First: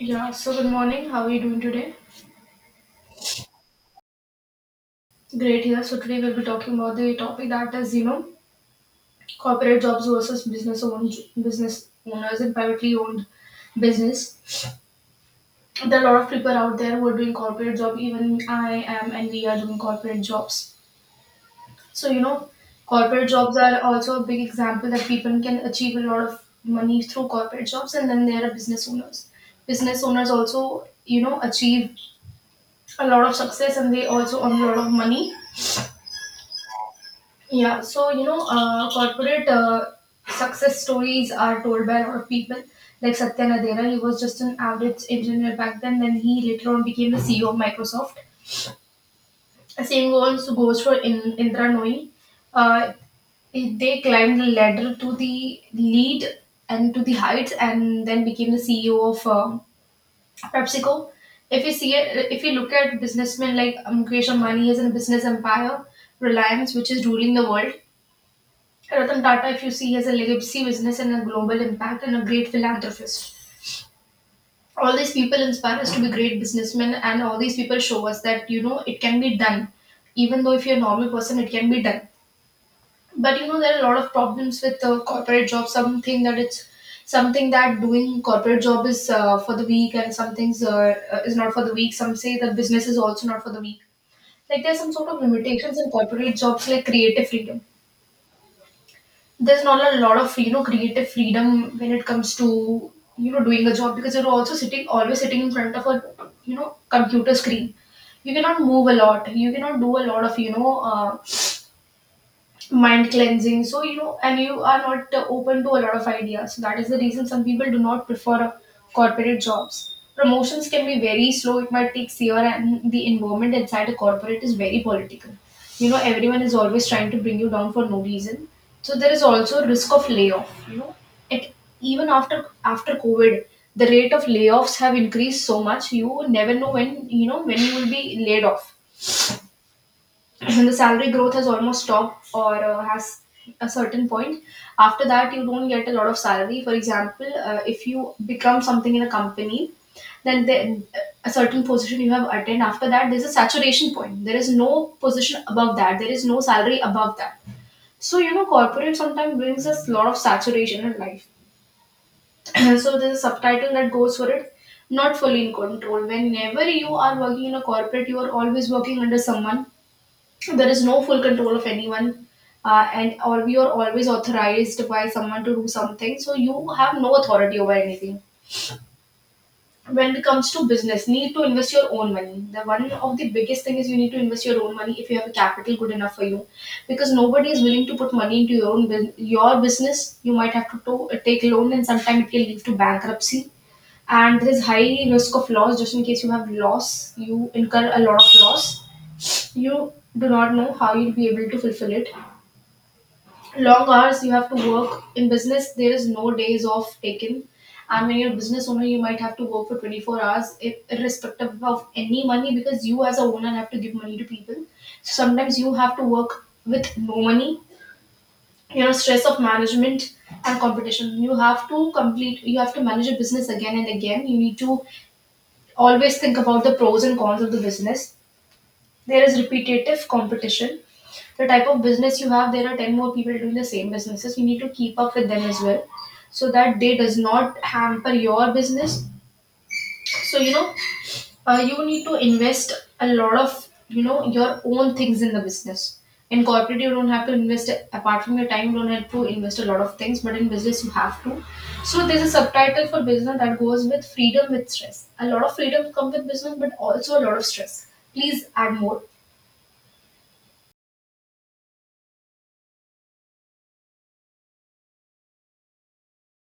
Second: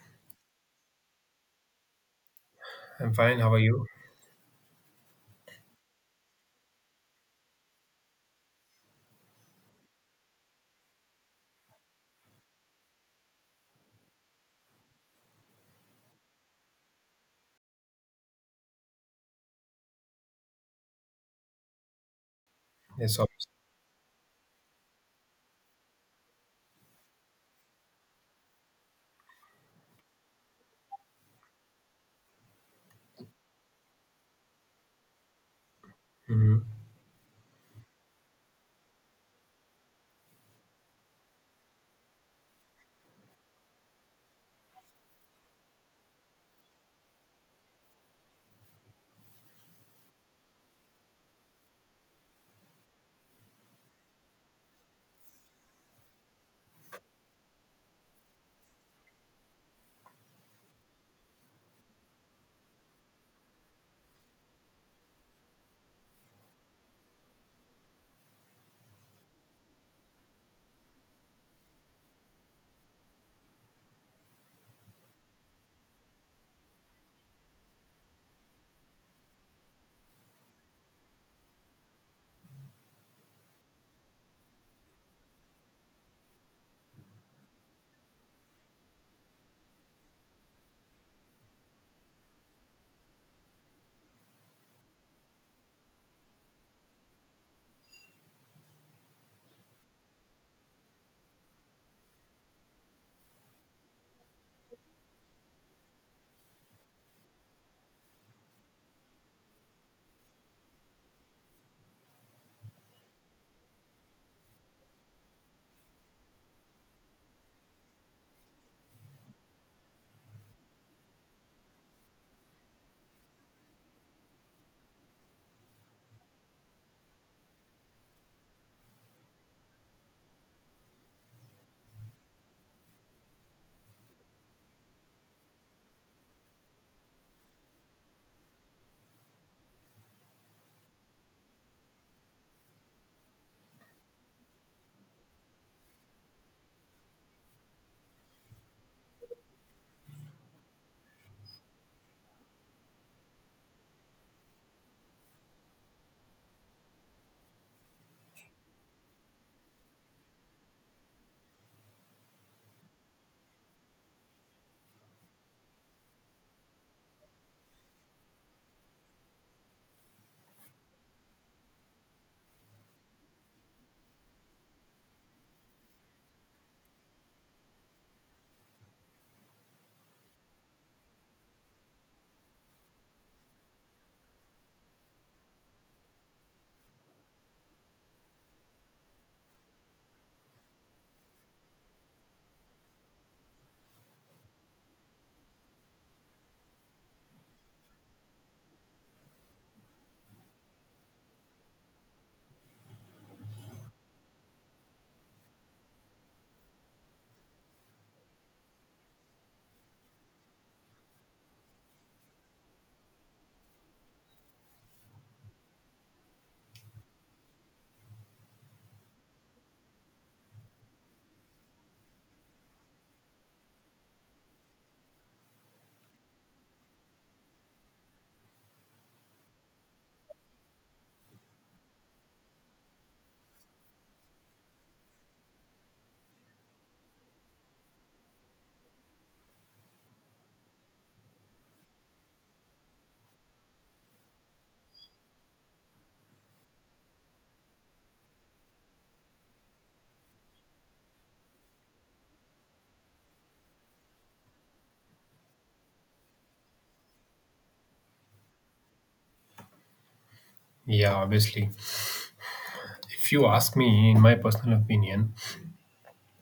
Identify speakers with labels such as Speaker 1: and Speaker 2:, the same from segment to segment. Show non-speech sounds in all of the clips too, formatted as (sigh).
Speaker 1: Yeah, so good morning. How are you doing today?
Speaker 2: I'm fine. How are you?
Speaker 1: Great here. So today we'll be talking about the topic that is, corporate jobs versus business owned business owners and privately owned business. There are a lot of people out there who are doing corporate job. Even I am, and we are doing corporate jobs. So you know,
Speaker 2: Yes. ob-
Speaker 1: corporate jobs are also a big example that people can achieve a lot of money through corporate jobs, and then there are business owners. Business owners also, achieve a lot of success, and they also earn a lot of money.
Speaker 2: Mhm.
Speaker 1: Yeah, so corporate success stories are told by a lot of people. Like Satya Nadella, he was just an average engineer back then. Then he later on became the CEO of Microsoft. The same goes for Indra Nooyi. Uh, they climbed the ladder to the lead and to the heights, and then became the CEO of PepsiCo. If you look at businessmen like Mukesh Ambani, he is a business empire, Reliance, which is ruling the world. Ratan Tata, if you see, has a legacy business and a global impact and a great philanthropist. All these people inspire us to be great businessmen, and all these people show us that you know it can be done. Even though if you're a normal person, it can be done. But you know there are a lot of problems with corporate job. Something that doing corporate job is for the weak, and some things is not for the weak. Some say that business is also not for the weak. Like there's some sort of limitations in corporate jobs, like creative freedom. There's not a lot of you know creative freedom when it comes to you know doing a job, because you're also sitting always sitting in front of a you know computer screen. You cannot move a lot, you cannot do a lot of mind cleansing, so you know and you are not open to a lot of ideas, so that is the reason some people do not prefer corporate jobs. Promotions can be very slow, it might take year, and the environment inside a corporate is very political. You know, everyone is always trying to bring you down for no reason. So there is also risk of layoff, you know, it, even after covid the rate of layoffs have increased so much. You never know when you know when you will be laid off, when the salary growth has almost stopped or has a certain point. After that you don't get a lot of salary. For example, if you become something in a company, then the, a certain position you have attained, after that there's a saturation point. There is no position above that, there is no salary above that. So you know corporate sometimes brings us a lot of saturation in life. (clears throat) So there's a subtitle that goes for it. Not fully in control, whenever you are working in a corporate you are always working under someone. There is no full control of anyone. And or we are always authorized by someone to do something, so you have no authority over anything. When it comes to business, need to invest your own money. The one of the biggest thing is you need to invest your own money if you have a capital good enough for you, because nobody is willing to put money into your your business. You might have to take loan, and sometimes it can lead to bankruptcy. And there is high risk of loss. Just in case you have loss, you incur a lot of loss, you do not know how you'll be able to fulfill it. Long hours, you have to work in business, there is no days off taken. And when you're a business owner you might have to work for 24 hours, irrespective of any money, because you as a owner have to give money to people. So sometimes you have to work with no money, you know, stress of management and competition. You have to complete, you have to manage a business again and again. You need to always think about the pros and cons of the business. There is repetitive competition. The type of business you have, there are 10 more people doing the same businesses, you need to keep up with them as well, so that they does not hamper your business. So you need to invest a lot of you know your own things in the business. In corporate you don't have to invest apart from your time, you don't have to invest a lot of things, but in business you have to. So there's a subtitle for business that goes with freedom with stress. A lot of freedom come with business, but also a lot of stress. Please add more.
Speaker 2: Yeah, obviously. If you ask me, in my personal opinion,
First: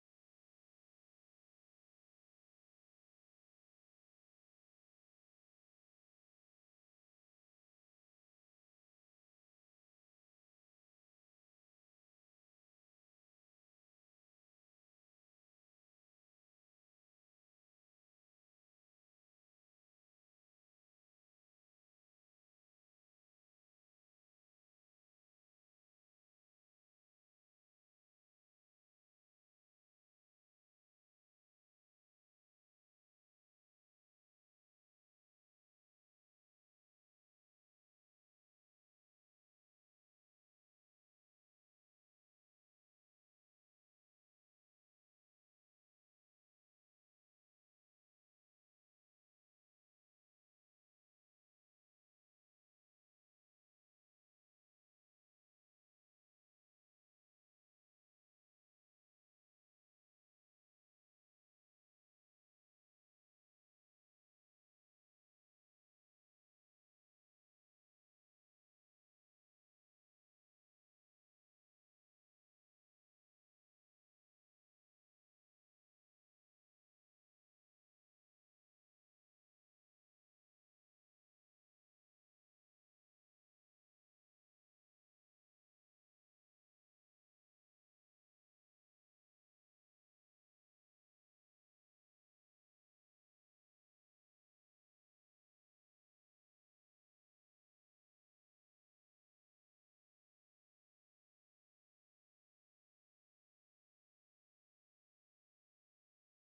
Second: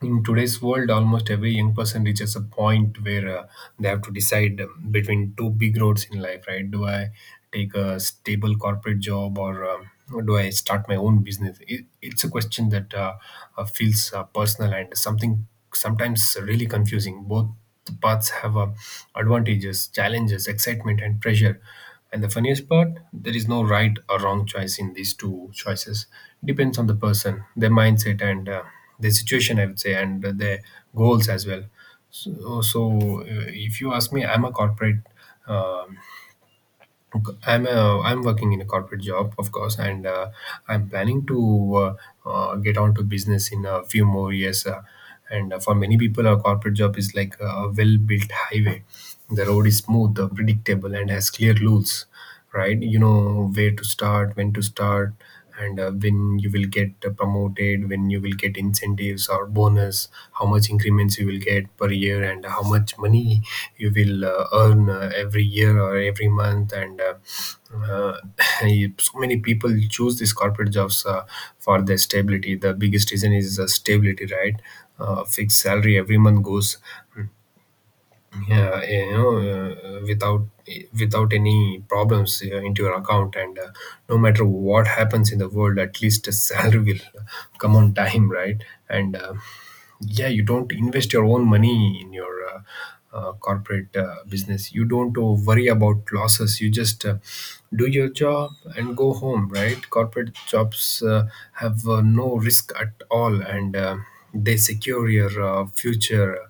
Speaker 2: in today's world, almost every young person reaches a point where they have to decide between two big roads in life, right? Do I take a stable corporate job, or do I start my own business? It's a question that feels personal and something sometimes really confusing. Both paths have advantages, challenges, excitement, and pressure. And the funniest part, there is no right or wrong choice in these two choices. Depends on the person, their mindset, and their situation, I would say, and their goals as well. So if you ask me, I'm a corporate. Um, I'm working in a corporate job, of course, and I'm planning to get on to business in a few more years. And For many people, a corporate job is like a well-built highway. The road is smooth, predictable, and has clear rules, right? You know where to start, when to start, and when you will get promoted, when you will get incentives or bonus, how much increments you will get per year, and how much money you will earn every year or every month. And uh, (laughs) (clears throat) so many people choose these corporate jobs for their stability. The biggest reason is stability, right? Fixed salary every month goes, yeah, yeah, you know, without any problems into your account. And No matter what happens in the world, at least a (laughs) salary will come on time, right? and Yeah, you don't invest your own money in your corporate business. You don't worry about losses. You just do your job and go home, right? Corporate jobs have no risk at all, and they secure your future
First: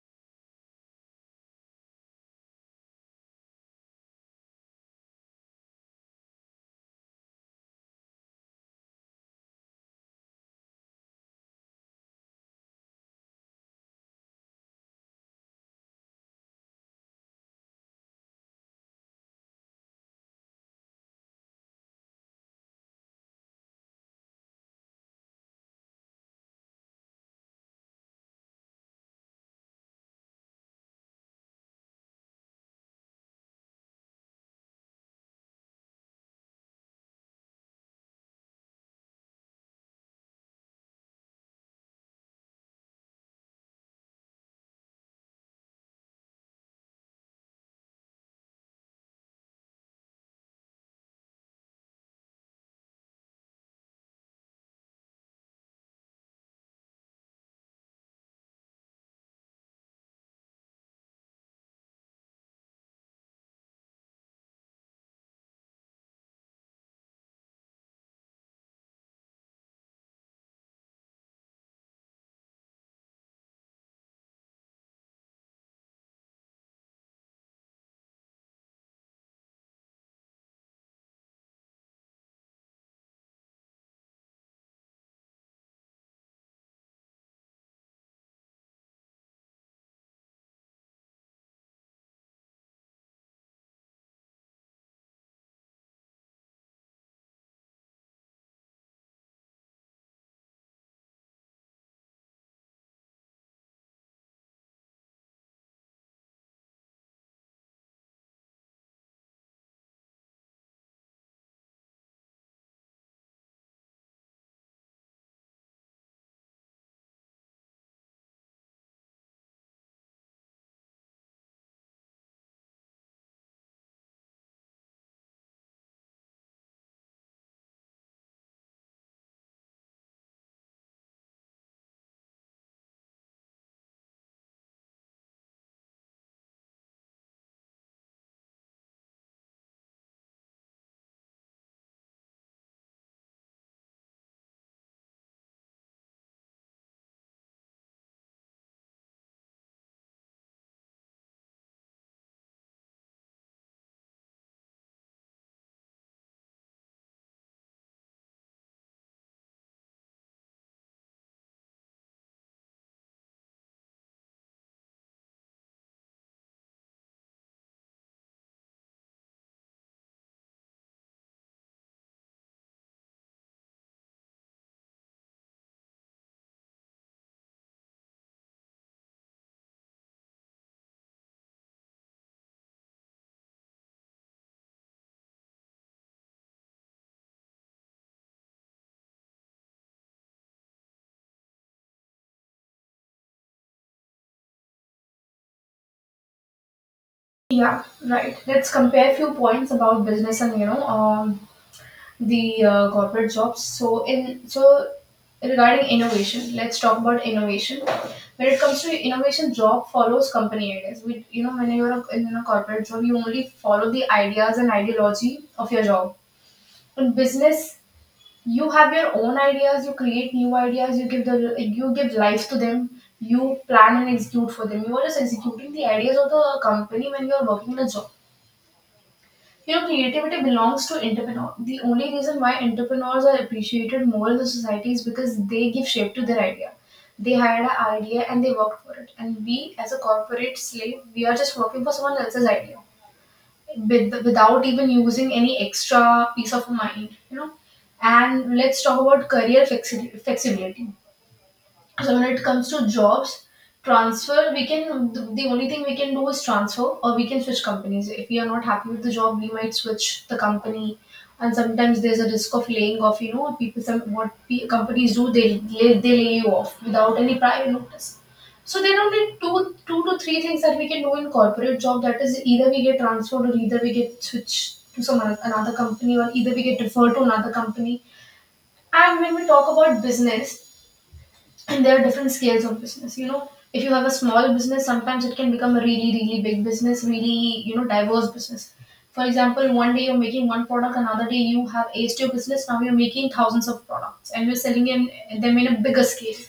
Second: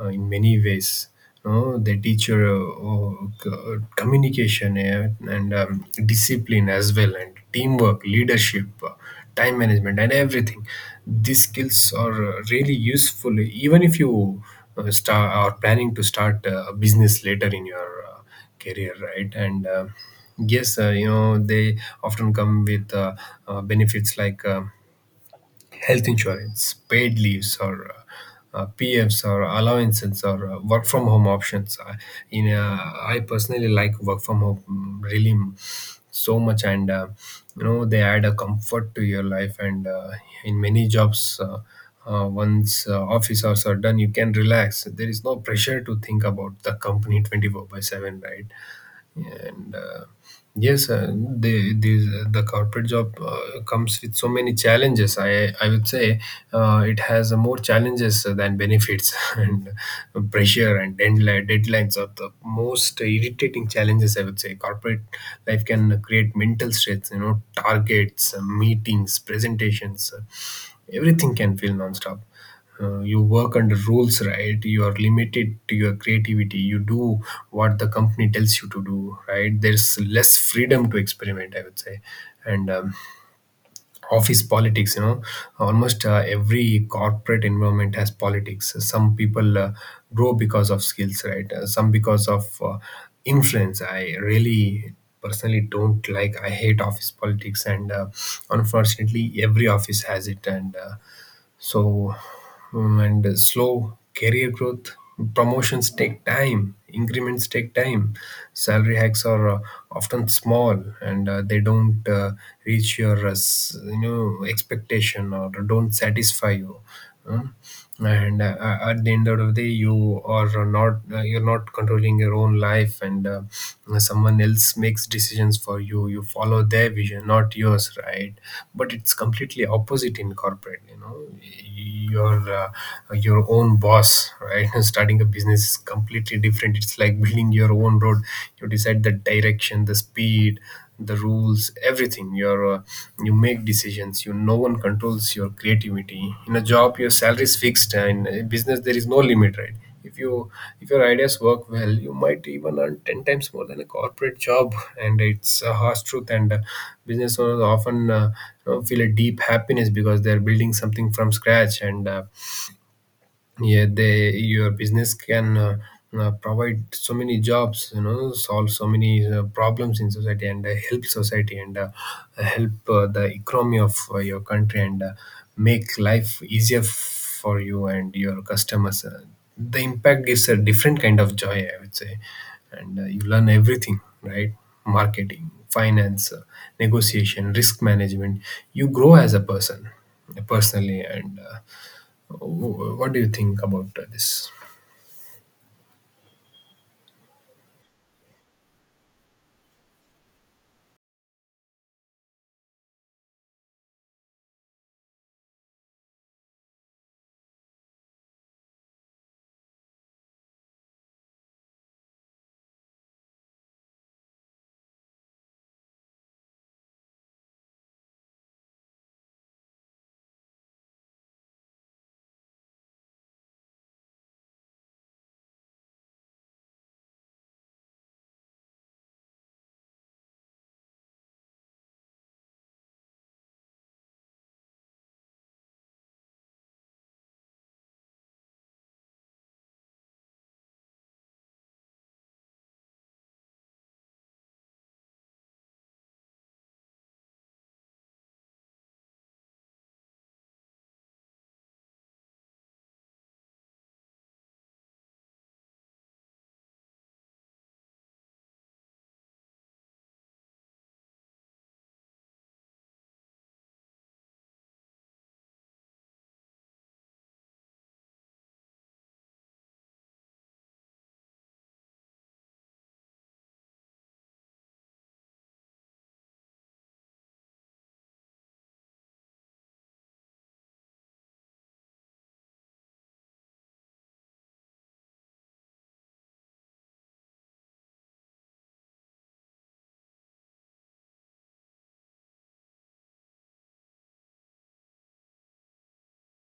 Speaker 2: in many ways. No, they teach your communication and discipline as well, and teamwork, leadership, time management, and everything. These skills are really useful, even if you start are planning to start a business later in your career, right? And yes, you know, they often come with benefits like, health insurance, paid leaves, or PFs, or allowances, or work from home options. In I personally like work from home mm, really mm, so much, and you know, they add a comfort to your life. And in many jobs, once office hours are done, you can relax. There is no pressure to think about the company 24 by seven, right? and Yes, the corporate job comes with so many challenges, I would say. It has more challenges than benefits, (laughs) and pressure and deadlines are the most irritating challenges, I would say. Corporate life can create mental stress, you know, targets, meetings, presentations, everything can feel nonstop. You work under rules, right? You are limited to your creativity. You do what the company tells you to do, right? There's less freedom to experiment, I would say. And office politics, you know, almost every corporate environment has politics. Some people grow because of skills, right? Some because of influence. I really personally don't like I hate office politics, and unfortunately every office has it, and so, and slow career growth, promotions take time, increments take time, salary hikes are often small, and they don't reach your you know expectation or don't satisfy you. Huh? and At the end of the day, you are not you're not controlling your own life, and someone else makes decisions for you. You follow their vision, not yours, right? But it's completely opposite in corporate, you know, you're your own boss, right? (laughs) Starting a business is completely different. It's like (laughs) building your own road. You decide the direction, the speed, the rules, everything. You make decisions. You no one controls your creativity. In a job your salary is fixed, and in business there is no limit, right? if you if your ideas work well, you might even earn 10 times more than a corporate job, and it's a harsh truth. And business owners often you know, feel a deep happiness because they're building something from scratch. And yeah, they your business can provide so many jobs, you know, solve so many problems in society, and help society, and help the economy of your country, and make life easier for you and your customers. The impact gives a different kind of joy, I would say. And you learn everything, right? Marketing, finance, negotiation, risk management. You grow as a person, personally. What do you think about this?
Speaker 1: Yeah, right. Let's compare few points about business and the corporate jobs. So regarding innovation, let's talk about innovation. When it comes to innovation, job follows company ideas. We you know when you're in a corporate job, you only follow the ideas and ideology of your job. In business, you have your own ideas. You create new ideas. You give life to them. You plan and execute for them. You are just executing the ideas of the company when you are working in a job. You know, creativity belongs to entrepreneur. The only reason why entrepreneurs are appreciated more in the society is because they give shape to their idea. They had an idea and they worked for it. And we, as a corporate slave, we are just working for someone else's idea without even using any extra piece of mind, you know. And let's talk about career flexibility. So when it comes to jobs, transfer, the only thing we can do is transfer, or we can switch companies. If we are not happy with the job, we might switch the company. And sometimes there's a risk of laying off. You know, people some what pe- companies do, they lay you off without any prior notice. So there are only two to three things that we can do in corporate job. That is, either we get transferred, or either we get switched to another company, or either we get referred to another company. And when we talk about business, and there are different scales of business, you know, if you have a small business sometimes it can become a really big business, really, you know, diverse business. For example, one day you're making one product, another day you have aced your business, now you're making thousands of products and you're them in a bigger scale.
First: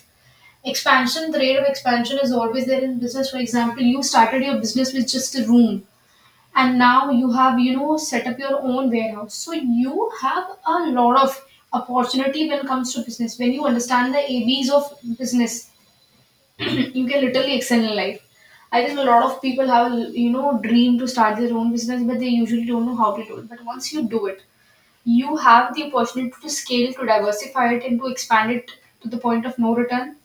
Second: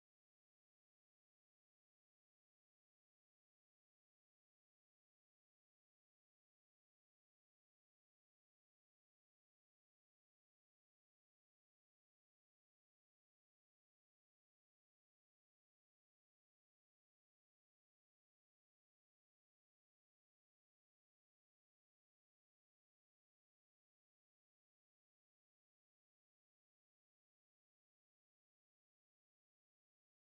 Speaker 1: Expansion, the rate of expansion is always there in business. For example, you started your business with just a room, and now you have you know set up your own warehouse. So you have a lot of opportunity when it comes to business. When you understand the abs of business, (clears throat) you can literally excel in life. I think a lot of people have a you know dream to start their own business, but they usually don't know how to do it. But once you do it, you have the opportunity to scale, to diversify it, and to expand it to the point of no return.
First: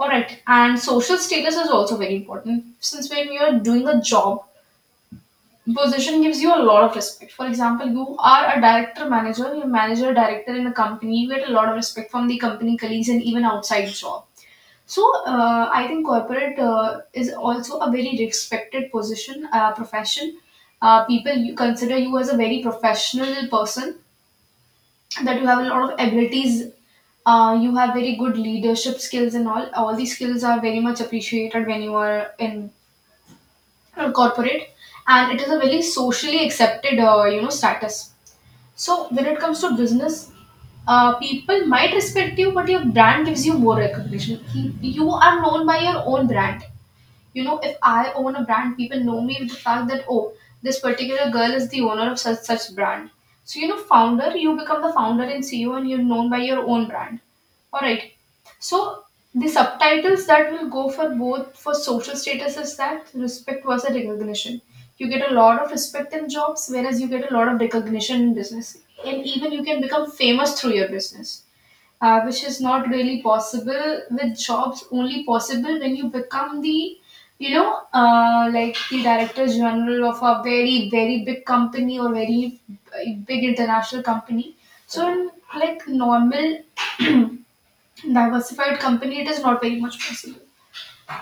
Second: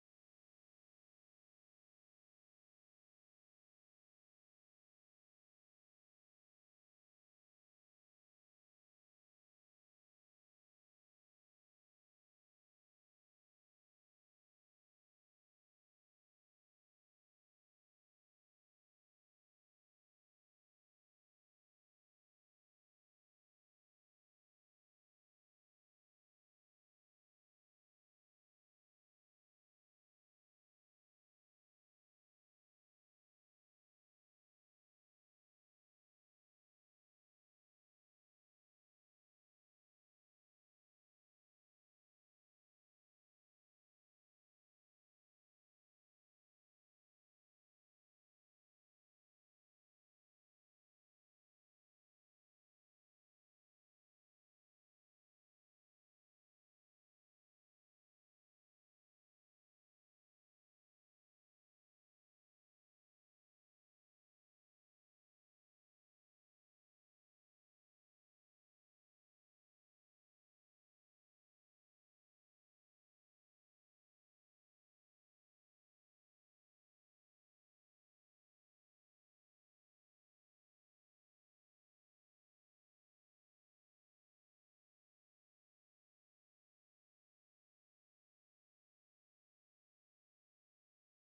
Speaker 1: All right, and social status is also very important, since when you're doing a job, position gives you a lot of respect. For example, you are a director manager, you're manager director in a company, you get a lot of respect from the company colleagues and even outside job. So I think corporate is also a very respected position, profession. People you consider you as a very professional person, that you have a lot of abilities, you have very good leadership skills and all. All these skills are very much appreciated when you are in corporate, and it is a very socially accepted, status. So when it comes to business, people might respect you, but your brand gives you more recognition. He, you are known by your own brand. You know, if I own a brand, people know me with the fact that, oh, this particular girl is the owner of such such brand. So you know, founder, you become the founder and CEO and you're known by your own brand. All right, so the subtitles that will go for both for social status is that respect versus recognition. You get a lot of respect in jobs, whereas you get a lot of recognition in business. And even you can become famous through your business, which is not really possible with jobs, only possible when you become the like the director general of a very very big company or very big international company. So in like normal diversified company it is not very much possible.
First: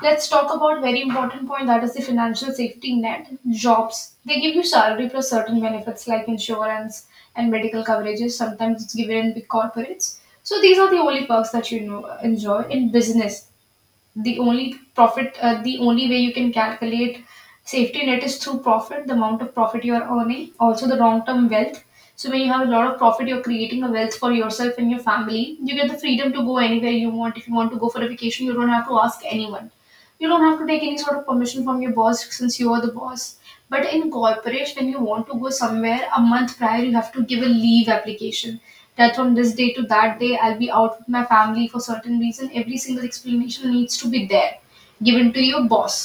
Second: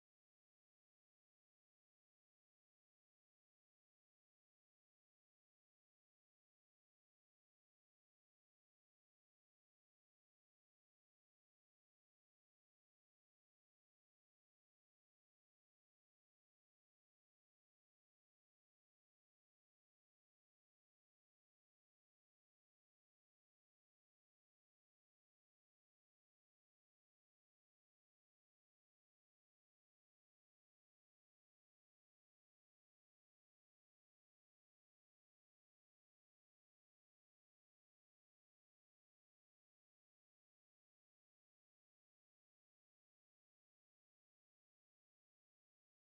Speaker 1: Let's talk about very important point, that is the financial safety net. Jobs, they give you salary plus certain benefits like insurance and medical coverages. Sometimes it's given in big corporates. So these are the only perks that enjoy in business. The only profit, the only way you can calculate safety net is through profit, the amount of profit you are earning, also the long term wealth. So when you have a lot of profit, you're creating a wealth for yourself and your family. You get the freedom to go anywhere you want. If you want to go for a vacation, you don't have to ask anyone, you don't have to take any sort of permission from your boss, since you are the boss. But in corporate, when you want to go somewhere, a month prior you have to give a leave application, that from this day to that day I'll be out with my family for certain reason. Every single explanation needs to be there, given to your boss,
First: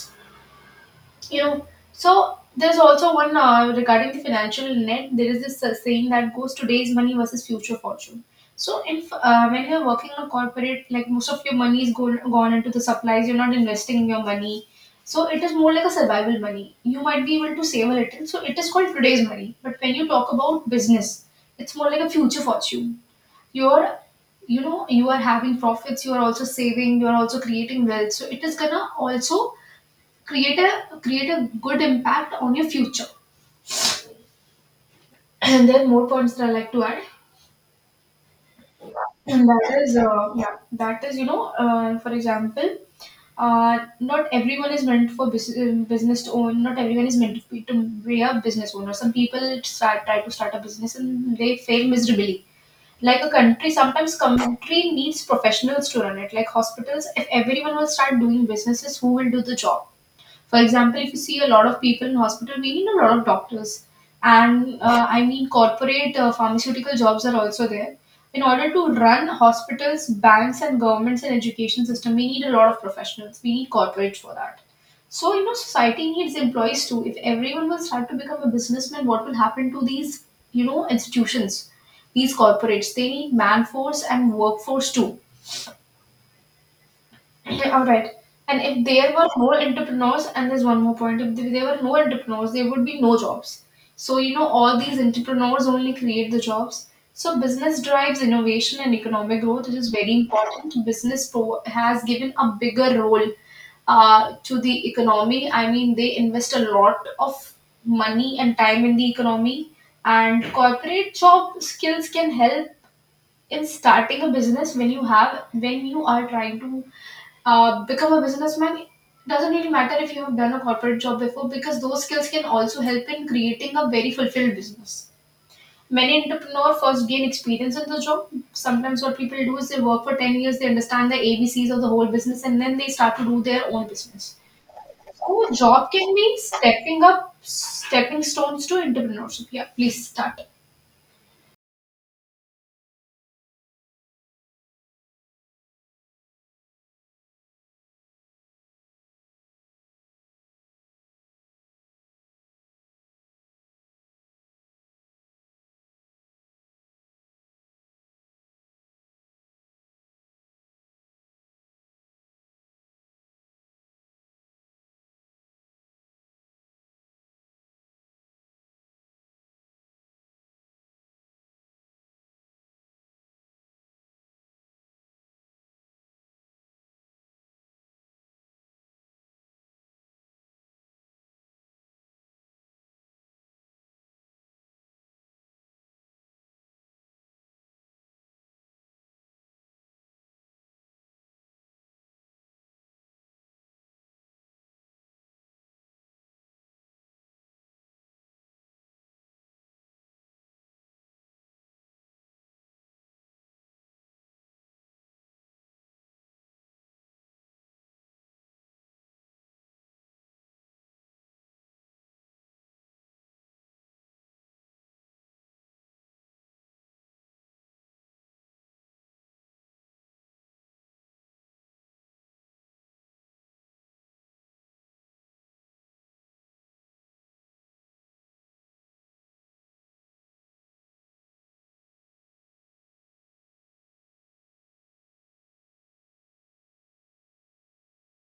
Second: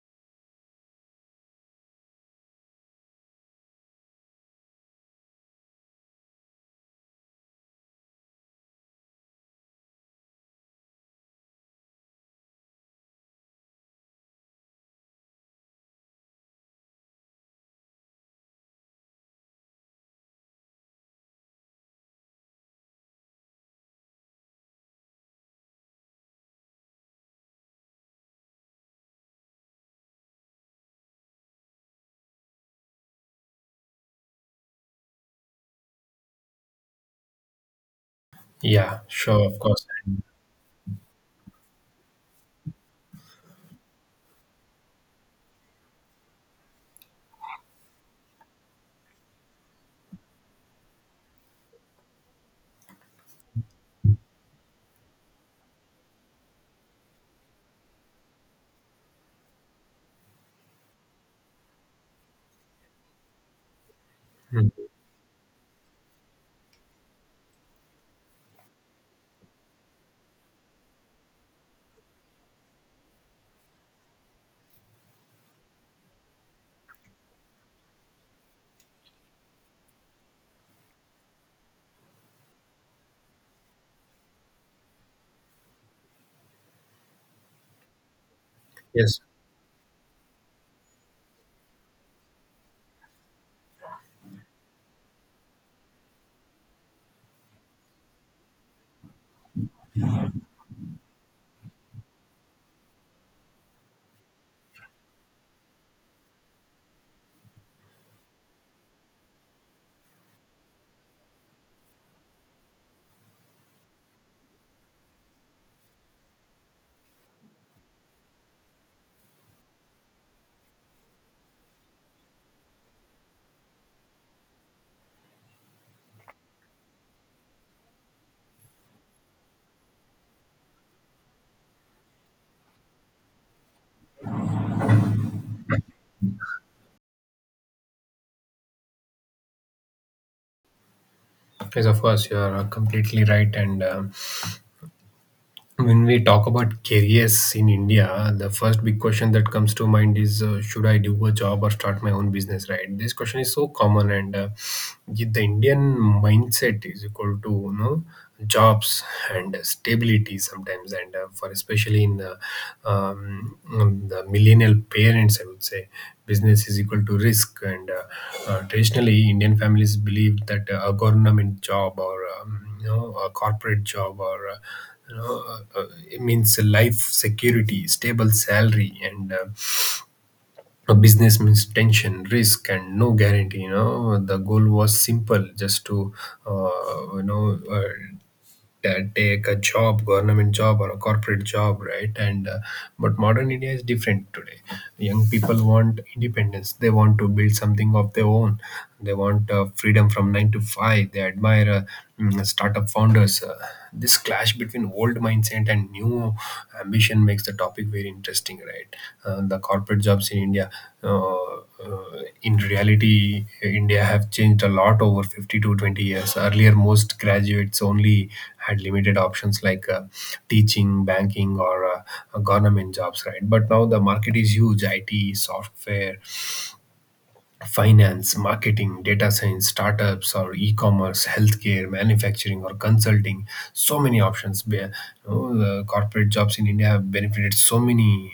Speaker 1: you know. So there's also one, regarding the financial net, there is this saying that goes, today's money versus future fortune. So if when you're working in a corporate, like most of your money is gone into the supplies, you're not investing your money. So it is more like a survival money, you might be able to save a little, so it is called today's money. But when you talk about business, it's more like a future fortune. You're, you know, you are having profits, you are also saving, you are also creating wealth, so it is gonna also create a good impact on your future. And there are more points that I like to add,
Speaker 2: Yeah, sure,
Speaker 1: and
Speaker 2: of
Speaker 1: that
Speaker 2: course.
Speaker 1: is yeah, that is, you know, for example, not everyone is meant for business to own. Not everyone is meant to be a business owner. Some people try to start a business and they fail miserably. Like a country, sometimes country needs professionals to run it, like hospitals. If everyone will start doing businesses, who will do the job? For example, if you see a lot of people in hospital, we need a lot of doctors.
Speaker 2: Mm.
Speaker 1: And I mean, corporate pharmaceutical jobs are also there. In order to run hospitals, banks, and governments and education system, we need a lot of professionals. We need corporates for that. So, you know, society needs employees too. If everyone will start to become a businessman, what will happen to these, you know, institutions, these corporates? They need man force and workforce too. (clears throat) All right. And if there
Speaker 2: Yes,
Speaker 1: were no entrepreneurs, and there's one more point, if there were no entrepreneurs, there would be no jobs. So, you know, all these entrepreneurs only create the jobs. So, business drives innovation and economic growth, which is very important. Business has given a bigger role to the economy. I mean, they invest a lot of money and time in the economy, and corporate job skills can help in starting a business. When you are trying to become a businessman, it doesn't really matter if you have done a corporate job before, because those skills can also help in creating a very fulfilled business. Many entrepreneurs first gain experience in the job. Sometimes what people do is they work for 10 years, they understand the ABCs of the whole business, and then they start to do their own business. So job can be stepping stones to entrepreneurship. Yeah, please start.
Speaker 2: yes, of course, you are completely right, and when we talk about careers in India, the first big question that comes to mind is, should I do a job or start my own business, right? This question is so common, and the Indian mindset is equal to, you know, jobs and stability sometimes, and for especially in um, the millennial parents, I would say business is equal to risk, and traditionally Indian families believe that a government job, or you know, a corporate job, or it means life security, stable salary, and a business means tension, risk, and no guarantee. You know, the goal was simple, just to uh, you know. Uh, take a job, government job or a corporate job, right? and But modern India is different today. Young people want independence. They want to build something of their own. They want freedom from 9 to 5. They admire startup founders. This clash between old mindset and new ambition makes the topic very interesting, right? The corporate jobs in india uh, in reality, India have changed a lot over 50 to 20 years. Earlier most graduates only had limited options like teaching, banking, or government jobs, right? But now the market is huge. It Software, finance, marketing, data science, startups, or e-commerce, healthcare, manufacturing, or consulting. So many options. You know, the corporate jobs in India have benefited so many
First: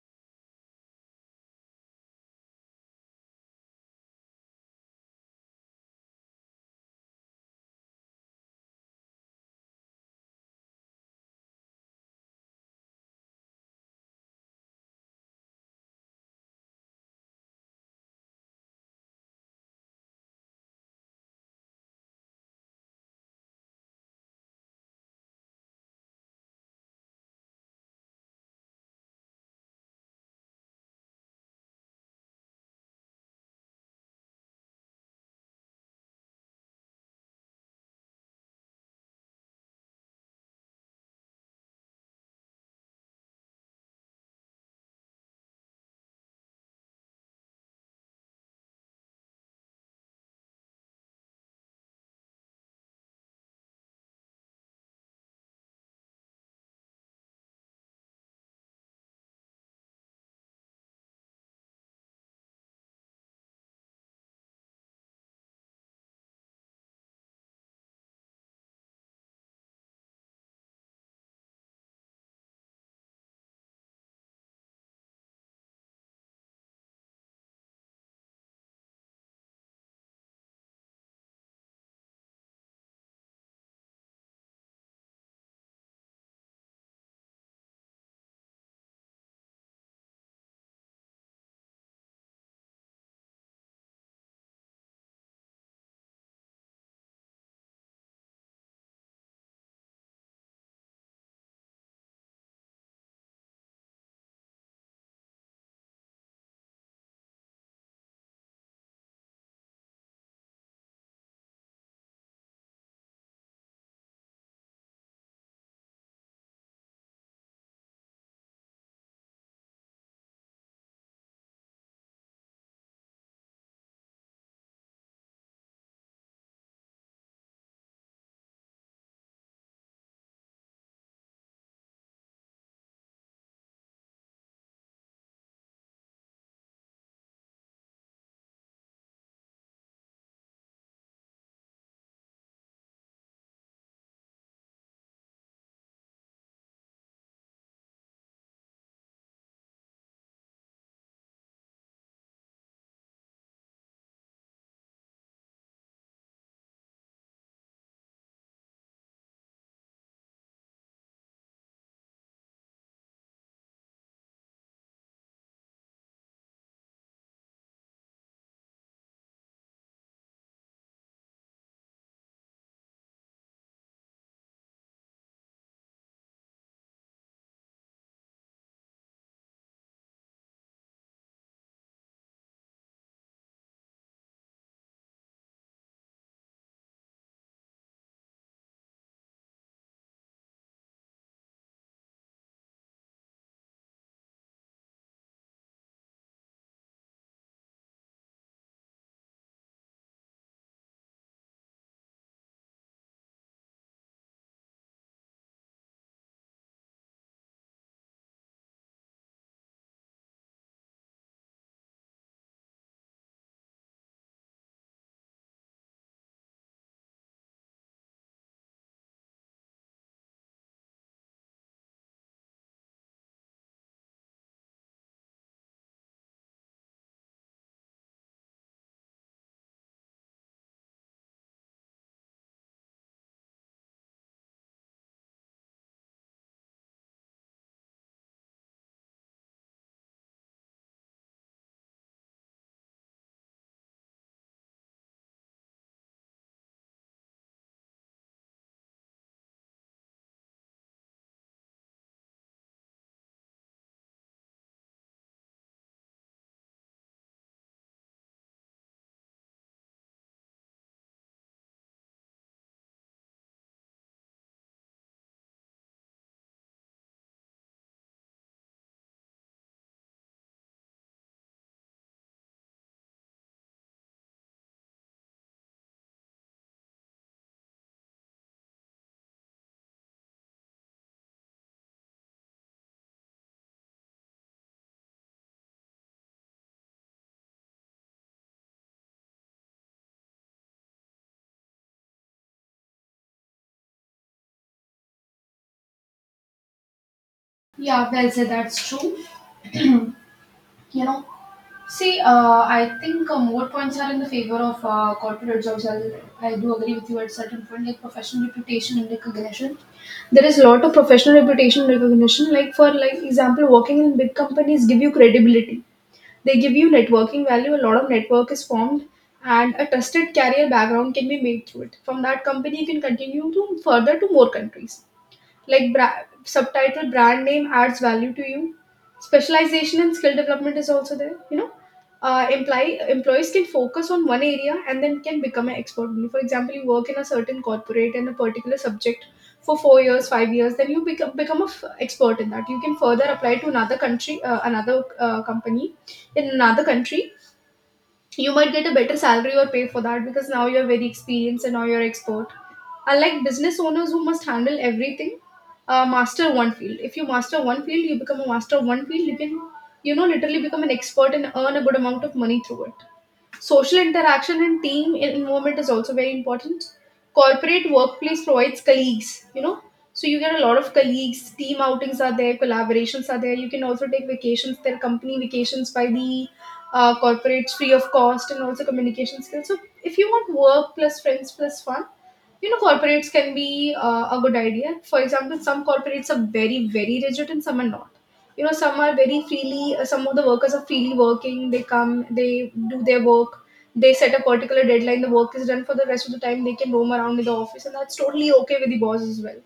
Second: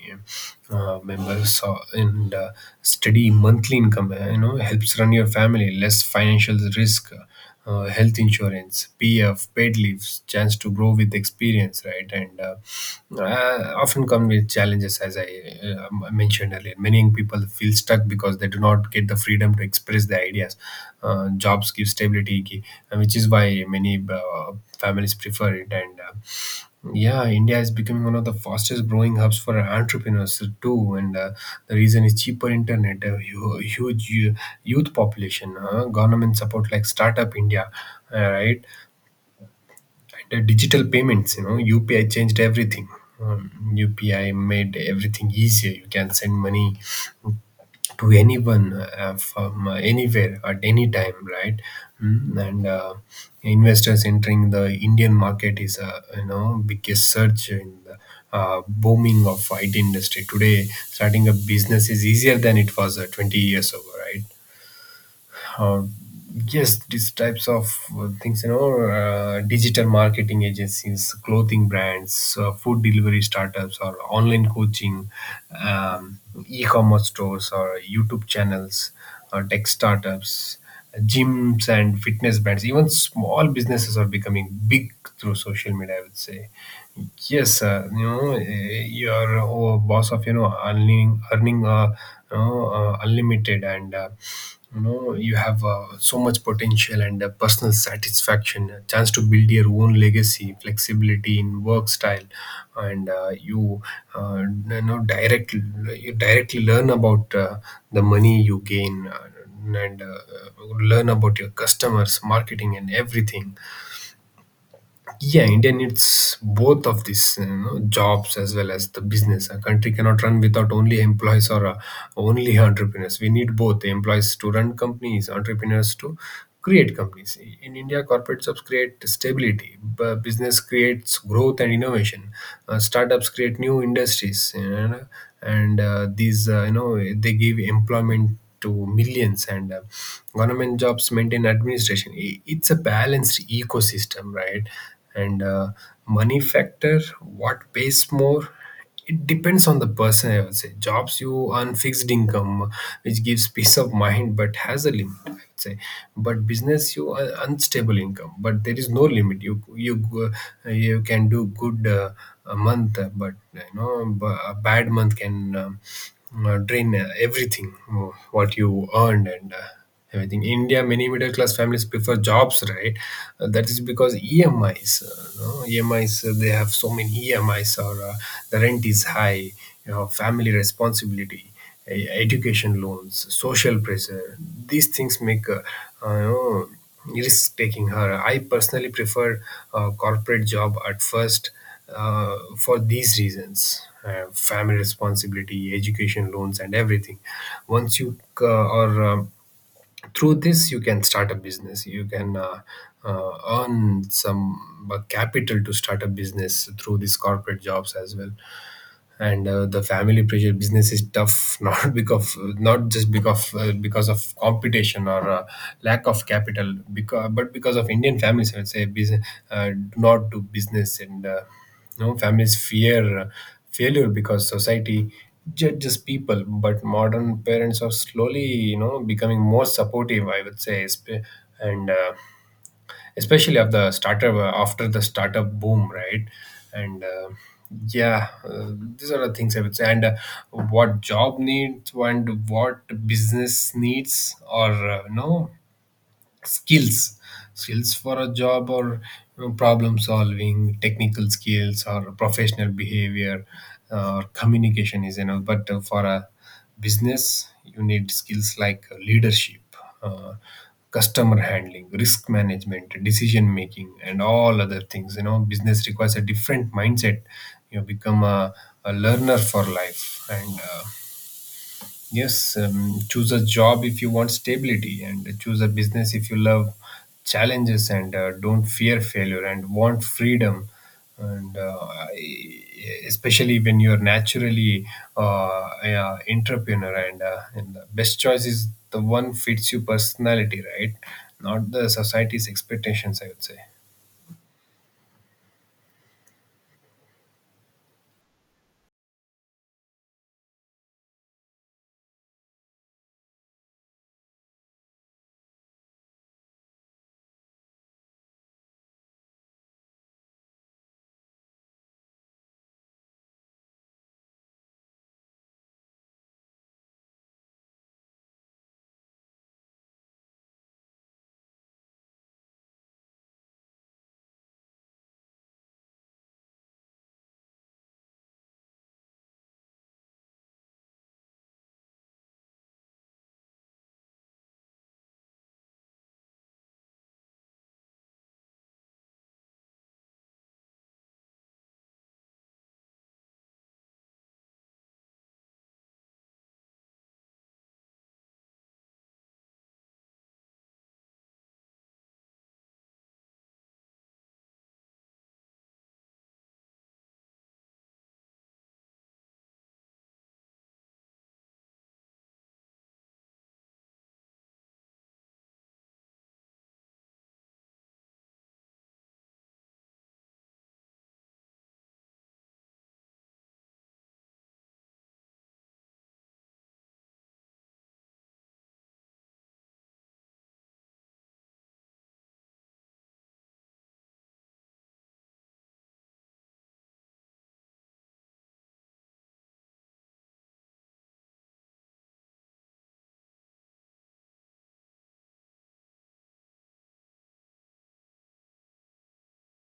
Speaker 2: members, and steady monthly income, you know, helps run your family, less financial risk, health insurance, PF, paid leaves, chance to grow with experience, right? And often come with challenges, as I mentioned earlier. Many young people feel stuck because they do not get the freedom to express their ideas. Jobs give stability, which is why many families prefer it. And yeah, India is becoming one of the fastest growing hubs for entrepreneurs too, and the reason is cheaper internet, a huge youth population, government support like Startup India, right? The digital payments, you know, UPI changed everything. um, UPI made everything easier. You can send money to anyone from anywhere at any time, right? Mm, and investors entering the Indian market is a, you know, biggest surge in the booming of IT industry today. Starting a business is easier than it was 20 years ago, right? uh, yes, these types of things, you know, digital marketing agencies, clothing brands, food delivery startups, or online coaching, um, e-commerce stores, or YouTube channels, or tech startups, gyms and fitness brands. Even small businesses are becoming big through social media, I would say. Yes, you know, you're a boss of, you know, earning unlimited, and you know, you have so much potential, and personal satisfaction, a chance to build your own legacy, flexibility in work style. And uh, you know, direct you directly learn about the money you gain, and learn about your customers, marketing, and everything. Yeah, India needs both of these, you know, jobs as well as the business. A country cannot run without only employees or only (laughs) entrepreneurs. We need both employees to run companies, entrepreneurs to create companies. In India, corporate jobs create stability, business creates growth and innovation. Startups create new industries, and these you know they give employment to millions. And Government jobs maintain administration. It's a balanced ecosystem, right? and Money factor, what pays more? It depends on the person, I would say. Jobs, you earn fixed income which gives peace of mind but has a limit, I would say. But business, you earn unstable income but there is no limit. You can do good, a month, but you know, a bad month can drain everything what you earned. And I think India, many middle class families prefer jobs, right? That is because EMIs, no? EMIs, they have so many EMIs, or the rent is high, family responsibility, education loans, social pressure. These things make uh, you know, risk taking her. I personally prefer corporate job at first, for these reasons, family responsibility, education loans and everything. Once you are through this, you can start a business. You can earn some capital to start a business through these corporate jobs as well. And The family pressure, business is tough (laughs) not just because of competition or lack of capital, because but because of Indian families, I'd say business, do not do business. And you know Families fear failure because society judges people. But modern parents are slowly, becoming more supportive, I would say, sp- and especially of the startup, after the startup boom, right? and yeah These are the things I would say. And What job needs and what business needs, or no skills. Skills for a job, problem solving, technical skills, or professional behavior or communication is enough. But for a business, you need skills like leadership, uh, customer handling, risk management, decision making and all other things. You know, business requires a different mindset. You become a learner for life. And Yes, choose a job if you want stability, and choose a business if you love challenges and don't fear failure and want freedom. And uh, I- Especially when you're naturally an entrepreneur, and the best choice is the one fits your personality, right? Not the society's expectations, I would say.
Speaker 1: Yeah, well said, that's true. You know, see, I think more points are in the favor of corporate jobs. I do agree with you at certain point, like professional reputation and recognition. There is a lot of professional reputation recognition. Like example, working in big companies give you credibility. They give you networking value. A lot of network is formed, and a trusted career background can be made through it. From that company, you can continue to further to more countries. Like subtitle brand name adds value to you. Specialization and skill development is also there. You know, employees can focus on one area and then can become an expert. Like, for example, you work in a certain corporate in a particular subject for 4 years, 5 years, then you become a expert in that. You can further apply to another country, another company in another country. You might get a better salary or pay for that, because now you're very experienced and now you're expert, unlike business owners who must handle everything. Master one field. If you master one field, you become a master of one field, you can, you know, literally become an expert and earn a good amount of money through it. Social interaction and team involvement is also very important. Corporate workplace provides colleagues, you know. So you get a lot of colleagues, team outings are there, collaborations are there. You can also take vacations, there are company vacations by the corporates free of cost, and also communication skills. So if you want work plus friends plus fun, you know, corporates can be a good idea. For example, some corporates are very very rigid and some are not. You know, some are very freely, some of the workers are freely working. They come, they do their work, they set a particular deadline, the work is done, for the rest of the time they can roam around in the office, and that's totally okay with the boss as well,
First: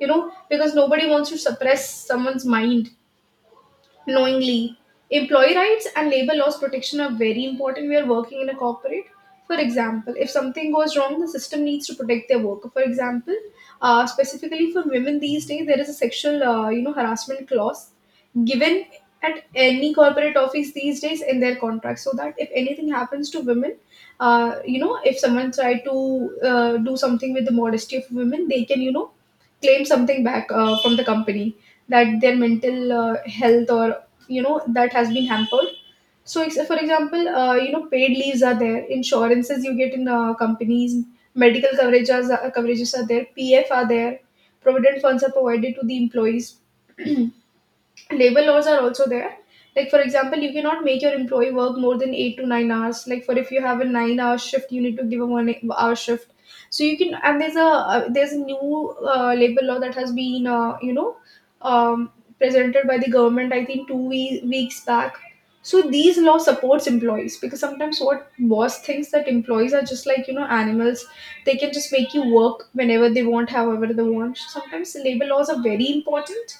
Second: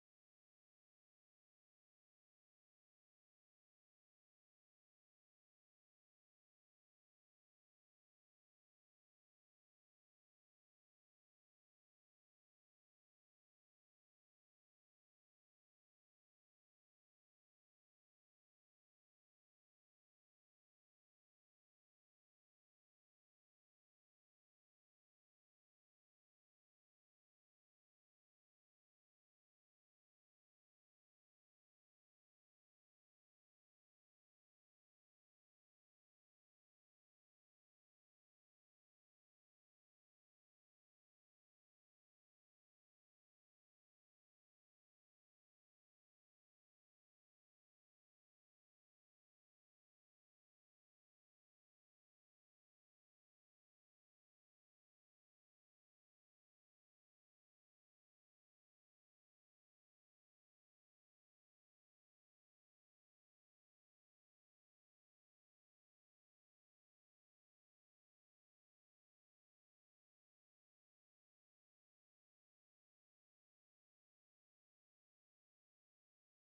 Speaker 1: you know, because nobody wants to suppress someone's mind knowingly. Employee rights and labor laws protection are very important. We are working in a corporate. For example, if something goes wrong, the system needs to protect their worker. For example, specifically for women these days, there is a sexual, you know, harassment clause given at any corporate office these days in their contract, so that if anything happens to women, you know, if someone try to do something with the modesty of women, they can, you know, claim something back from the company, that their mental health or you know, that has been hampered. So for example, you know, paid leaves are there, insurances you get in companies, medical coverages, coverages are there, pf are there, provident funds are provided to the employees. (clears throat) Labor laws are also there. Like for example, you cannot make your employee work more than 8 to 9 hours. Like for if you have a 9-hour shift, you need to give a 1 hour shift. So you can, and there's a, there's a new labor law that has been, you know, um, presented by the government, I think 2 weeks back. So these law supports employees, because sometimes what boss thinks that employees are just like, you know, animals, they can just make you work whenever they want, however they want. Sometimes labor laws are very important.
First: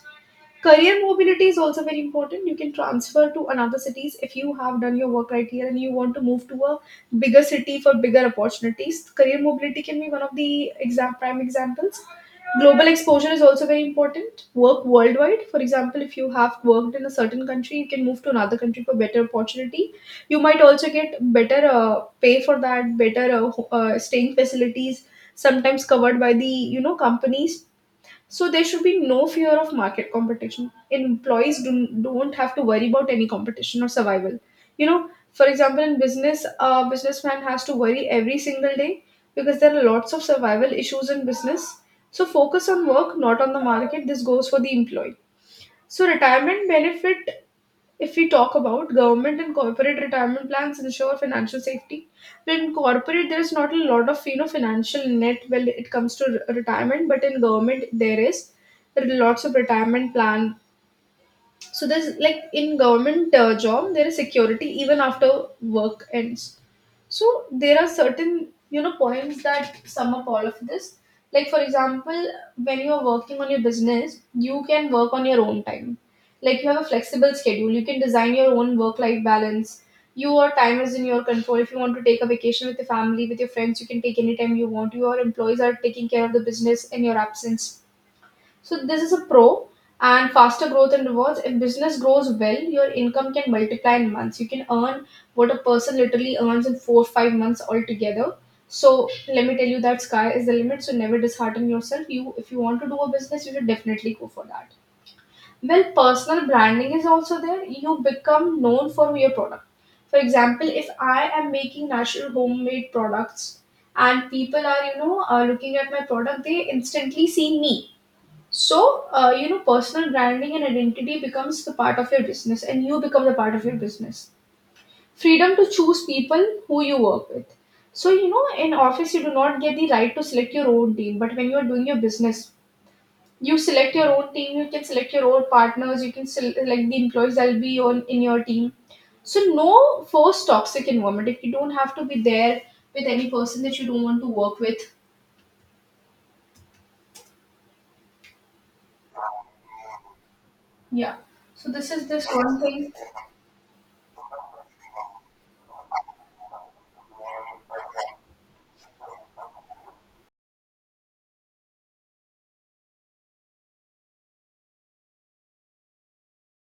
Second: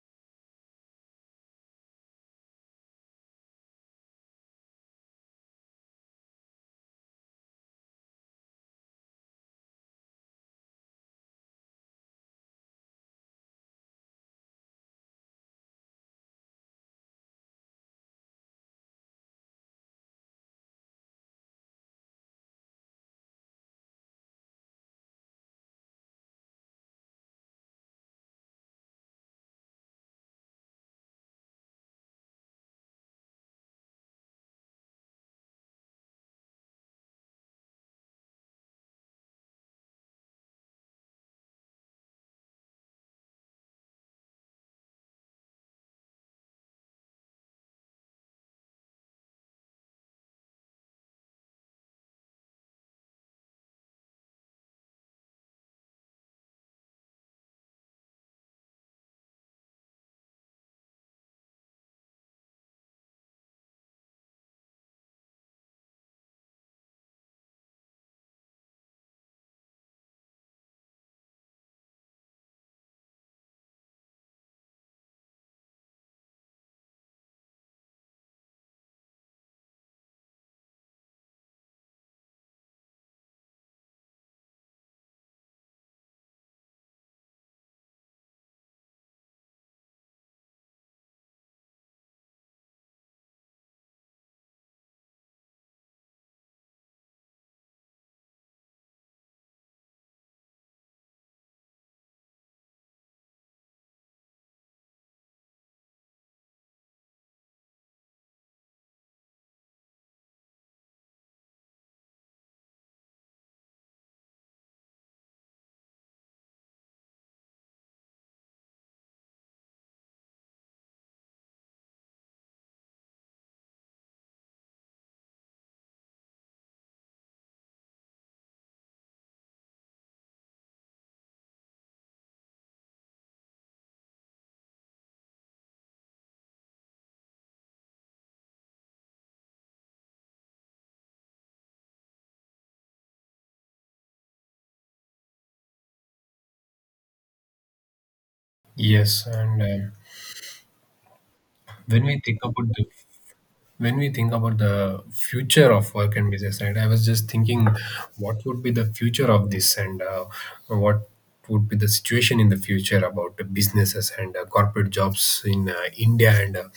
Speaker 1: Career mobility is also very important. You can transfer to another cities if you have done your work right here and you want to move to a bigger city for bigger opportunities. Career mobility can be one of the exact prime examples. Global exposure is also very important. Work worldwide. For example, if you have worked in a certain country, you can move to another country for better opportunity. You might also get better pay for that, better staying facilities, sometimes covered by the, you know, companies. So there should be no fear of market competition. Don't have to worry about any competition or survival. You know, for example, in business, a businessman has to worry every single day, because there are lots of survival issues in business. So focus on work, not on the market. This goes for the employee. So retirement benefit, if we talk about government and corporate retirement plans ensure financial safety, but in corporate there is not a lot of, you know, financial net when it comes to retirement, but in government there is, there are lots of retirement plan. So there's like in government job, there is security even after work ends. So there are certain, you know, points that sum up all of this. Like for example, when you are working on your business, you can work on your own time. Like you have a flexible schedule. You can design your own work-life balance. Your time is in your control. If you want to take a vacation with your family, with your friends, you can take any time you want. Your employees are taking care of the business in your absence, so this is a pro. And faster growth and rewards. If business grows well, your income can multiply in months. You can earn what a person literally earns in 4 5 months altogether. So let me tell you that sky is the limit. So never dishearten yourself. You If you want to do a business, you should definitely go for that. Well, personal branding is also there. You become known for your product. For example, if I am making natural homemade products and people are, you know, looking at my product, they instantly see me. So, you know, personal branding and identity becomes the part of your business, and you become the part of your business. Freedom to choose people who you work with. So, you know, in office, you do not get the right to select your own team, but when you are doing your business, you select your own team, you can select your own partners, you can select the employees that will be on, in your team. So, no forced toxic environment, if you don't have to be there with any person that you don't want to work with.
Speaker 2: Yes, and
Speaker 1: Yeah. So, this
Speaker 2: when
Speaker 1: is
Speaker 2: we
Speaker 1: this
Speaker 2: think
Speaker 1: one
Speaker 2: about the
Speaker 1: thing.
Speaker 2: when we think about the future of work and business, right? I was just thinking what would be the future of this, and what would be the situation in the future about the businesses and corporate jobs in India and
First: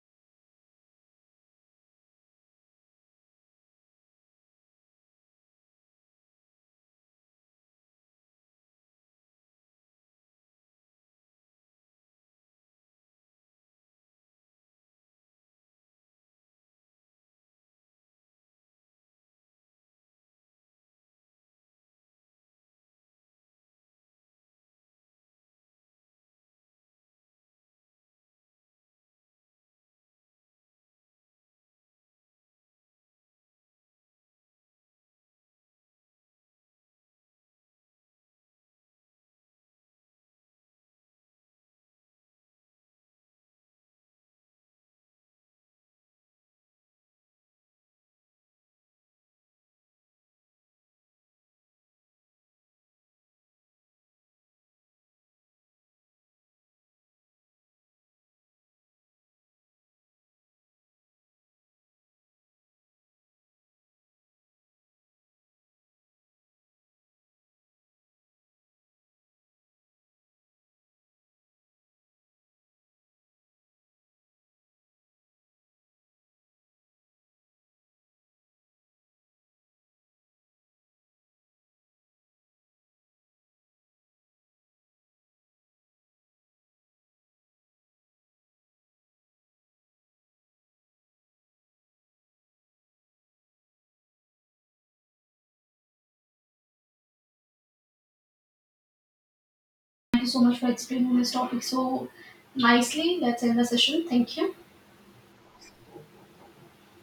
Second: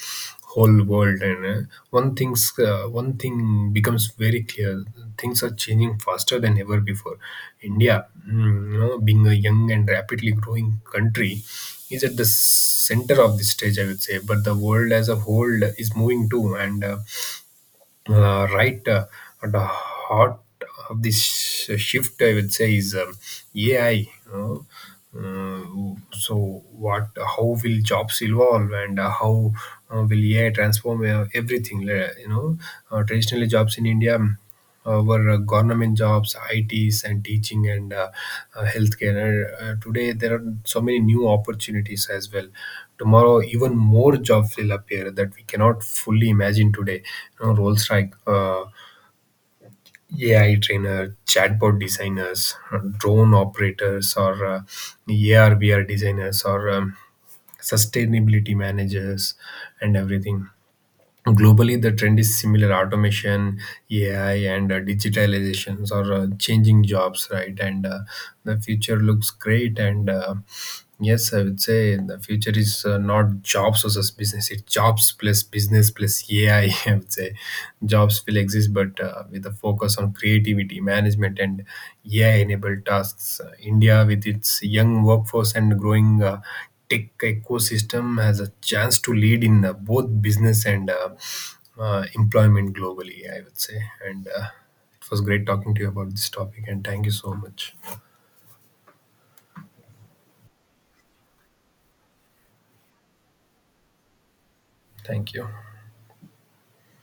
Speaker 2: whole world. And one things One thing becomes very clear: things are changing faster than ever before. India, you know, being a young and rapidly growing country, is at the center of this stage, I would say. But the world as a whole is moving too, and right at the heart of this shift, I would say, is AI. Uh, so what? How will jobs evolve? And How will AI transform everything? You know, traditionally jobs in India were government jobs, ITs, and teaching and healthcare. And today, there are so many new opportunities as well. Tomorrow, even more jobs will appear that we cannot fully imagine today. You know, roles like AI trainer, chatbot designers, drone operators, or AR/VR designers, or sustainability managers, and everything. Globally the trend is similar: automation, AI and digitalizations are changing jobs, right? and the future looks great and yes, I would say the future is not jobs versus business, it's jobs plus business plus AI (laughs) I would say. Jobs will exist but with a focus on creativity, management and AI enabled tasks. India, with its young workforce and growing tech ecosystem, has a chance to lead in both business and employment globally, I would say. And It was great talking to you about this topic, and thank you so much.
Speaker 1: Thank you so much for explaining this topic so nicely. Let's end the session. Thank you.
Speaker 2: Thank you.